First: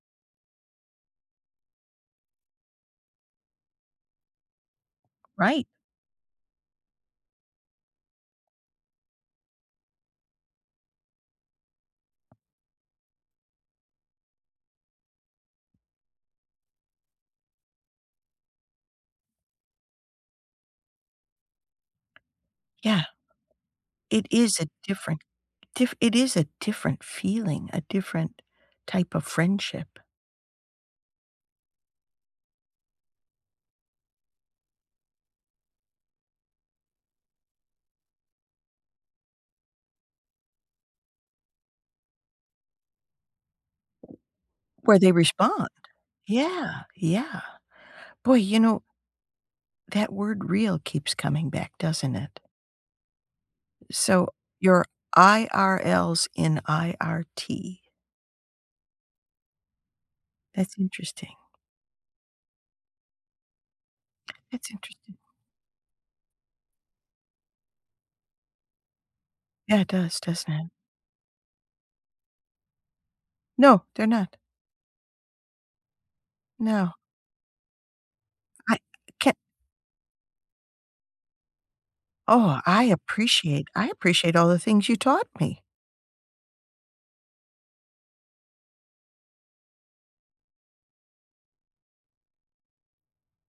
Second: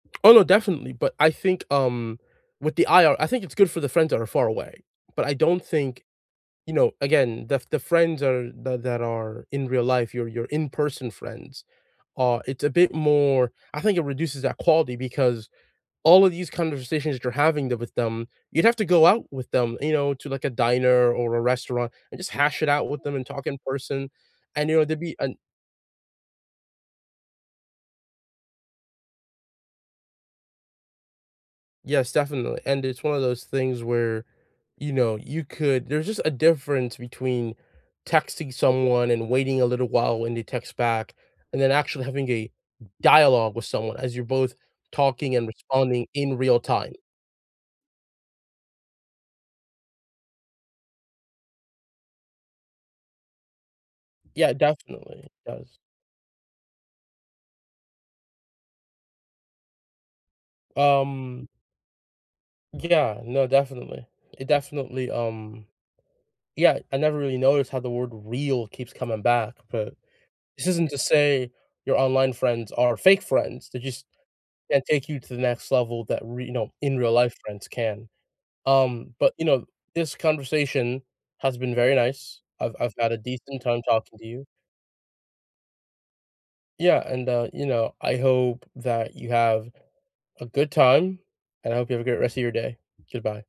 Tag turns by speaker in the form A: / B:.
A: Oh, no, definitely, but I think, um, with the IR I think it's good for the friends that are far away. But I don't
B: Right.
A: think, you know, again, the the friends are that that are in real life, your your in-person friends, uh, it's a bit more I think it reduces that quality because all of these conversations that you're having the with them, you'd have to go out with them, you know, to, like, a diner or a restaurant, and just hash it out with
B: Yeah.
A: them and talk in person,
B: It is a
A: and, you know, to be
B: different
A: an
B: diff it is a different feeling, a different type of friendship.
A: Yes, definitely, and it's one of those things where, you know, you could there's just a difference between texting someone and waiting a little while when they text back, and then actually having a dialogue with someone as you're both
B: Where they
A: talking and
B: respond.
A: responding in real
B: Yeah.
A: time.
B: Yeah. Boy, you know that word "real" keeps coming back, doesn't it? So,
A: Yeah,
B: your
A: definitely does.
B: IRLs in IRT. That's interesting.
A: Um Yeah, no, definitely. It
B: That's
A: definitely,
B: interesting.
A: um yeah, I never really noticed how the word "real" keeps coming back,
B: Yeah, it
A: but
B: does, doesn't it?
A: this isn't to say your online friends are fake friends, they
B: No,
A: just
B: they're not.
A: can't take you to the next level that, re no,
B: No.
A: in real life friends can,
B: I
A: um,
B: ca
A: but, you know, this conversation has been very nice.
B: Oh,
A: I've
B: I
A: I've had a decent
B: appreciate
A: time
B: I
A: talking to
B: appreciate
A: you
B: all the things you taught me.
A: Yeah, and, uh, you know, I hope that you have a good time, and I hope you have a great rest of your day, goodbye.